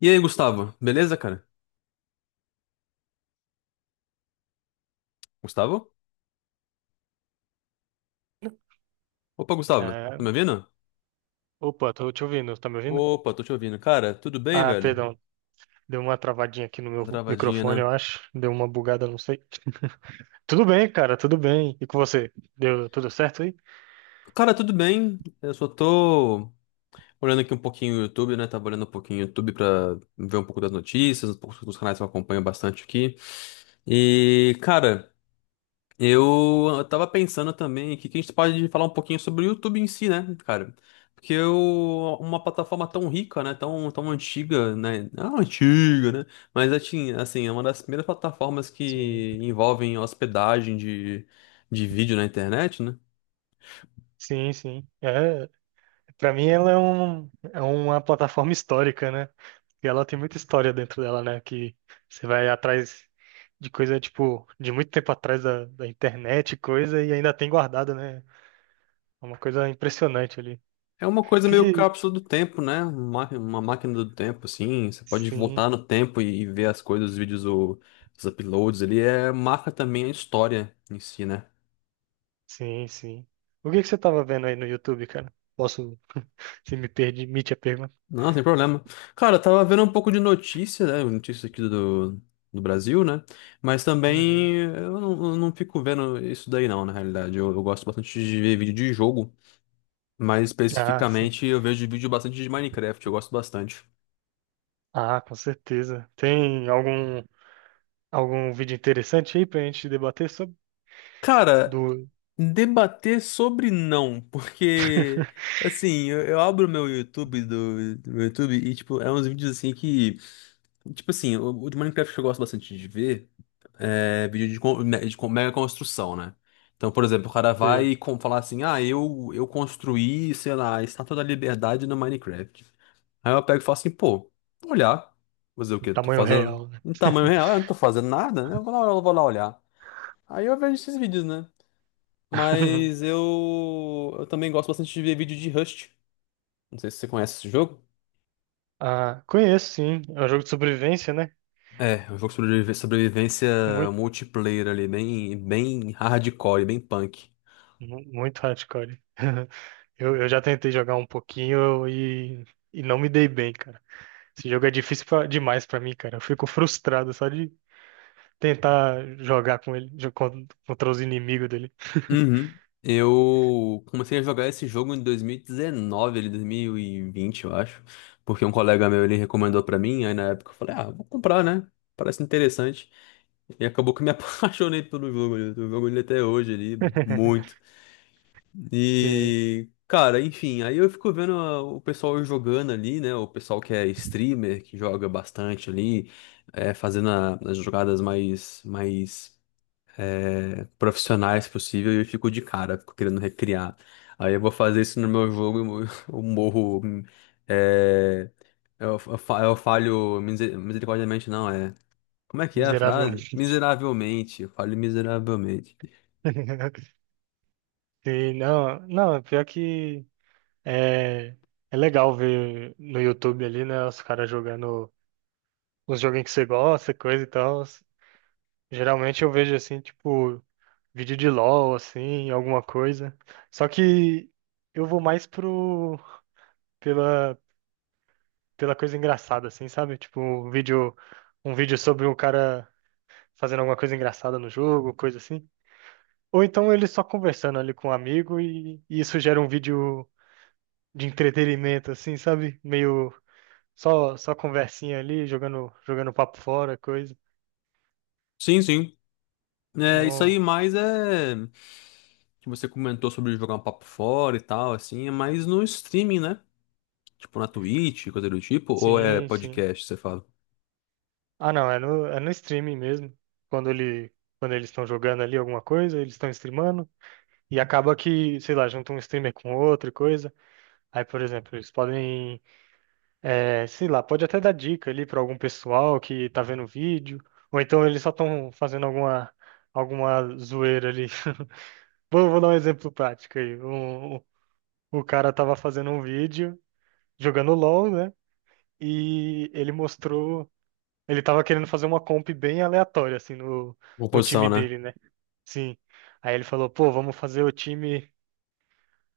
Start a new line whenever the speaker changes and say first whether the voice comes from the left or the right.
left: E aí, Gustavo? Beleza, cara? Gustavo? Opa, Gustavo,
right: É,
left: tá me ouvindo?
right: opa, tô te ouvindo, tá me ouvindo?
left: Opa, tô te ouvindo. Cara, tudo bem,
right: Ah,
left: velho?
right: perdão, deu uma travadinha aqui no meu
left: Travadinha,
right: microfone,
left: né?
right: eu acho. Deu uma bugada, não sei. Tudo bem, cara, tudo bem. E com você? Deu tudo certo aí?
left: Cara, tudo bem. Eu só tô olhando aqui um pouquinho o YouTube, né? Tava olhando um pouquinho o YouTube pra ver um pouco das notícias, um pouco dos canais que eu acompanho bastante aqui. E, cara. Eu tava pensando também que a gente pode falar um pouquinho sobre o YouTube em si, né, cara? Porque eu, uma plataforma tão rica, né, tão, tão antiga, né, não antiga, né, mas assim, é uma das primeiras plataformas
right: Sim,
left: que envolvem hospedagem de vídeo na internet, né?
right: sim, sim. É, para mim ela é, um, é uma plataforma histórica, né? E ela tem muita história dentro dela, né? Que você vai atrás de coisa, tipo, de muito tempo atrás da internet, e coisa, e ainda tem guardado, né? É uma coisa impressionante ali.
left: É uma coisa
right: que
left: meio
right: que...
left: cápsula do tempo, né? Uma máquina do tempo, assim, você pode
right: Sim.
left: voltar no tempo e ver as coisas, os vídeos, os uploads ali, é, marca também a história em si, né?
right: Sim, sim. O que que você tava vendo aí no YouTube, cara? Posso, se me permite a pergunta?
left: Não, sem problema. Cara, eu tava vendo um pouco de notícia, né? Notícias aqui do Brasil, né? Mas
right: Uhum.
left: também eu não fico vendo isso daí, não, na realidade. Eu gosto bastante de ver vídeo de jogo, mas
right: Ah, sim.
left: especificamente eu vejo vídeo bastante de Minecraft, eu gosto bastante.
right: Ah, com certeza. Tem algum vídeo interessante aí pra gente debater sobre
left: Cara,
right: do,
left: debater sobre não, porque assim, eu abro meu YouTube do meu YouTube e, tipo, é uns vídeos assim que. Tipo assim, o de Minecraft eu gosto bastante de ver. É, vídeo de, mega construção, né? Então, por exemplo, o cara vai
right: de
left: falar assim, ah, eu construí, sei lá, a Estátua da Liberdade no Minecraft. Aí eu pego e falo assim, pô, vou olhar. Fazer o quê? Tô
right: tamanho
left: fazendo
right: real, né?
left: em tamanho real, eu não tô fazendo nada, né? Eu vou lá olhar. Aí eu vejo esses vídeos, né? Mas eu também gosto bastante de ver vídeo de Rust. Não sei se você conhece esse jogo.
right: Ah, conheço sim. É um jogo de sobrevivência, né?
left: É um jogo sobre sobrevivência
right: Muito,
left: multiplayer ali, bem, bem hardcore, bem punk.
right: mu- muito hardcore. Eu já tentei jogar um pouquinho e não me dei bem, cara. Esse jogo é difícil pra- demais pra mim, cara. Eu fico frustrado só de tentar jogar com ele, jo- con- contra os inimigos dele.
left: Uhum. Eu comecei a jogar esse jogo em 2019, ele 2020 eu acho, porque um colega meu ele recomendou pra mim, aí na época eu falei, ah, vou comprar, né? Parece interessante. E acabou que eu me apaixonei pelo jogo, eu tô jogando ele até hoje ali, muito.
right: Sim,
left: E, cara, enfim, aí eu fico vendo o pessoal jogando ali, né? O pessoal que é streamer, que joga bastante ali, é, fazendo as jogadas mais, mais é, profissionais possível e eu fico de cara, fico querendo recriar. Aí eu vou fazer isso no meu jogo e eu eu morro. É, eu falho misericordiamente, não, é. Como é que é a frase?
right: miseravelmente.
left: Miseravelmente, eu falho miseravelmente.
right: Sim, não, não, pior que é, é legal ver no YouTube ali, né, os caras jogando os joguinhos que você gosta, coisa e tal. Geralmente eu vejo assim, tipo, vídeo de LOL, assim, alguma coisa. Só que eu vou mais pro, pela, pela coisa engraçada, assim, sabe? Tipo, um vídeo sobre um cara fazendo alguma coisa engraçada no jogo, coisa assim. Ou então ele só conversando ali com um amigo e isso gera um vídeo de entretenimento, assim, sabe? Meio só, só conversinha ali, jogando, jogando papo fora, coisa.
left: Sim, sim. É, isso aí
right: Então,
left: mais é que você comentou sobre jogar um papo fora e tal, assim, é mais no streaming, né? Tipo na Twitch, coisa do tipo, ou é
right: sim, sim.
left: podcast, você fala?
right: Ah, não, é no streaming mesmo. Quando ele, quando eles estão jogando ali alguma coisa, eles estão streamando. E acaba que, sei lá, junta um streamer com outro e coisa. Aí, por exemplo, eles podem é, sei lá, pode até dar dica ali para algum pessoal que tá vendo o vídeo, ou então eles só estão fazendo alguma, alguma zoeira ali. Vou, vou dar um exemplo prático aí. Um- o cara tava fazendo um vídeo jogando LOL, né? E ele mostrou. Ele tava querendo fazer uma comp bem aleatória, assim, no, no
left: Composição,
right: time
left: né?
right: dele, né? Sim. Aí ele falou, pô, vamos fazer o time,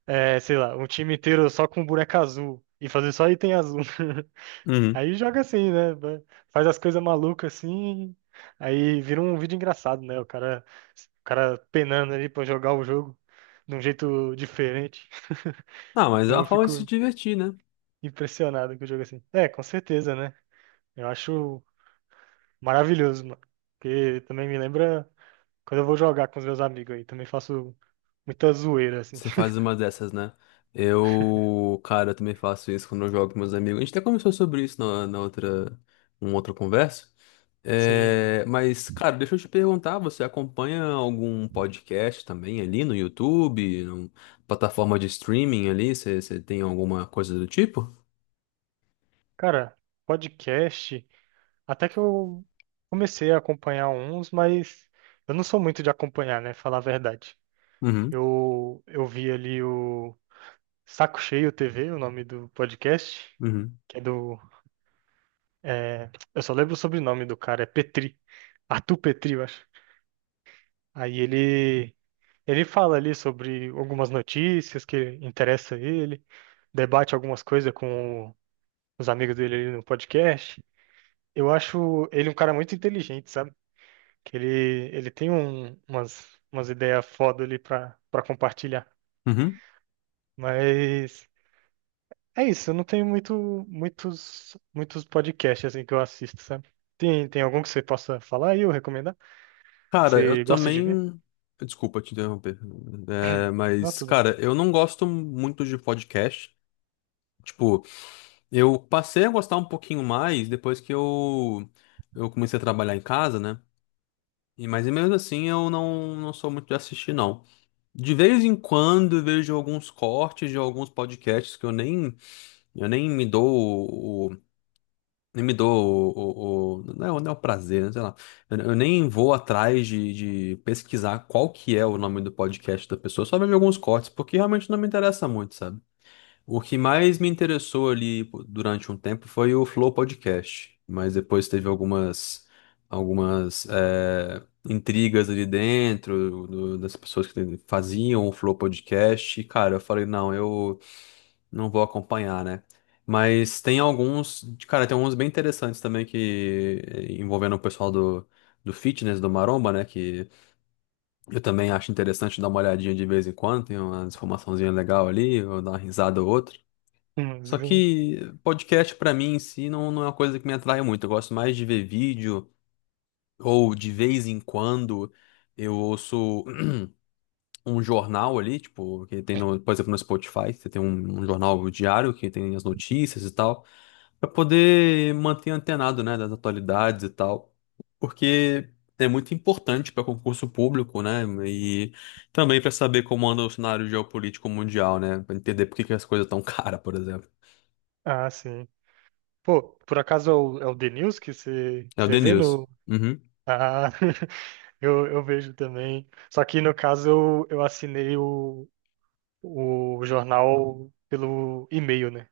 right: é, sei lá, um time inteiro só com boneca azul. E fazer só item azul.
left: Uhum.
right: Aí joga assim, né? Vai- faz as coisas malucas assim, aí vira um vídeo engraçado, né? O cara penando ali pra jogar o jogo de um jeito diferente.
left: Ah, mas é
right: Eu
left: uma forma de se
right: fico
left: divertir, né?
right: impressionado com o jogo assim. É, com certeza, né? Eu acho maravilhoso, mano. Porque também me lembra quando eu vou jogar com os meus amigos aí. Também faço muita zoeira, assim.
left: Você faz uma dessas, né? Cara, eu também faço isso quando eu jogo com meus amigos. A gente até conversou sobre isso numa outra conversa.
right: Sim.
left: É, mas, cara, deixa eu te perguntar, você acompanha algum podcast também ali no YouTube, numa plataforma de streaming ali? Você tem alguma coisa do tipo?
right: Cara, podcast, até que eu comecei a acompanhar uns, mas eu não sou muito de acompanhar, né? Falar a verdade.
left: Uhum,
right: Eu vi ali o Saco Cheio TV, o nome do podcast,
left: uhum,
right: que é do. É, eu só lembro o sobrenome do cara, é Petri. Arthur Petri, eu acho. Aí ele fala ali sobre algumas notícias que interessam ele, debate algumas coisas com os amigos dele ali no podcast. Eu acho ele um cara muito inteligente, sabe? Que ele tem um- umas, umas ideias foda ali pra, pra compartilhar.
left: uhum.
right: Mas é isso, não tem muito, muitos, muitos podcasts assim que eu assisto, sabe? Tem, tem algum que você possa falar e eu recomendar? Que
left: Cara, eu
right: você gosta de ver?
left: também. Desculpa te interromper. É,
right: Não,
left: mas,
right: tudo bem.
left: cara, eu não gosto muito de podcast. Tipo. Eu passei a gostar um pouquinho mais depois que eu comecei a trabalhar em casa, né? E, mas mesmo assim eu não, não sou muito de assistir, não. De vez em quando eu vejo alguns cortes de alguns podcasts que eu nem me dou o, o- nem me dou não é, o não é o prazer, né? Sei lá. Eu nem vou atrás de pesquisar qual que é o nome do podcast da pessoa, só vejo alguns cortes, porque realmente não me interessa muito, sabe? O que mais me interessou ali pô, durante um tempo foi o Flow Podcast, mas depois teve algumas intrigas ali dentro das pessoas que faziam o Flow Podcast. E, cara, eu falei, não, eu não vou acompanhar, né? Mas cara, tem alguns bem interessantes também que envolvendo o pessoal do fitness, do Maromba, né? Que eu também acho interessante dar uma olhadinha de vez em quando, tem uma informaçãozinha legal ali, ou dar uma risada ou outra. Só
right: Sim.
left: que podcast pra mim em si não é uma coisa que me atrai muito. Eu gosto mais de ver vídeo ou de vez em quando eu ouço um jornal ali, tipo, que tem no, por exemplo, no Spotify, você tem um jornal diário que tem as notícias e tal, pra poder manter antenado, né, das atualidades e tal. Porque é muito importante para concurso público, né? E também para saber como anda o cenário geopolítico mundial, né? Para entender por que que as coisas estão caras, por exemplo.
right: Ah, sim. Pô, por acaso é o, é o The News que você,
left: É o
right: você
left: The
right: vê
left: News.
right: no. Ah, eu vejo também. Só que no caso eu assinei o jornal pelo e-mail, né?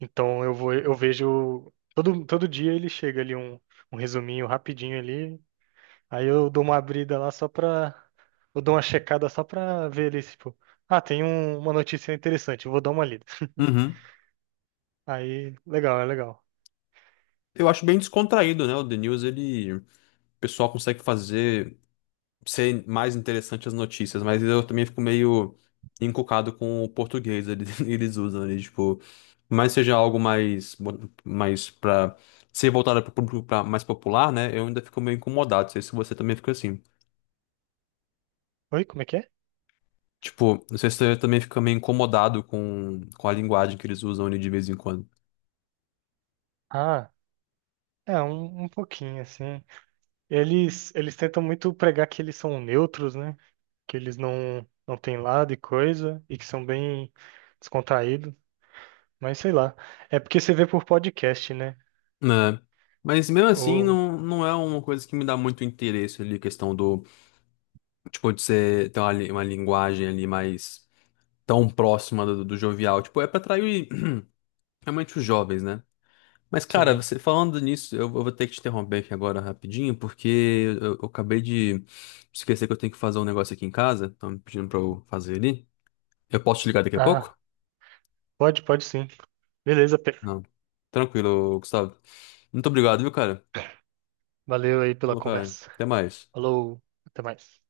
right: Então eu vou, eu vejo. Todo, todo dia ele chega ali um, um resuminho rapidinho ali. Aí eu dou uma abrida lá só pra. Eu dou uma checada só pra ver ali, tipo. Ah, tem um- uma notícia interessante, eu vou dar uma lida.
left: Uhum.
right: Aí, legal, é legal.
left: Eu acho bem descontraído, né? O The News, ele, o pessoal consegue fazer ser mais interessante as notícias, mas eu também fico meio encucado com o português eles usam ali, tipo. Mas seja algo mais, mais para ser voltado para o público mais popular, né? Eu ainda fico meio incomodado. Não sei se você também fica assim.
right: Oi, como é que é?
left: Tipo, não sei se você também fica meio incomodado com a linguagem que eles usam ali de vez em quando.
right: Ah, é, um pouquinho, assim. Eles tentam muito pregar que eles são neutros, né? Que eles não, não têm lado e coisa, e que são bem descontraídos. Mas sei lá. É porque você vê por podcast, né?
left: Né? Mas mesmo assim,
right: Ou,
left: não é uma coisa que me dá muito interesse ali, a questão do tipo, de você ter uma linguagem ali mais tão próxima do jovial. Tipo, é pra atrair realmente os jovens, né? Mas, cara,
right: sim.
left: você falando nisso, eu vou ter que te interromper aqui agora rapidinho, porque eu acabei de esquecer que eu tenho que fazer um negócio aqui em casa. Estão me pedindo pra eu fazer ali. Eu posso te ligar daqui a
right: Ah,
left: pouco?
right: pode, pode sim. Beleza, Pedro.
left: Não. Tranquilo, Gustavo. Muito obrigado, viu, cara?
right: Valeu aí pela
left: Falou, cara.
right: conversa.
left: Até mais.
right: Falou, até mais.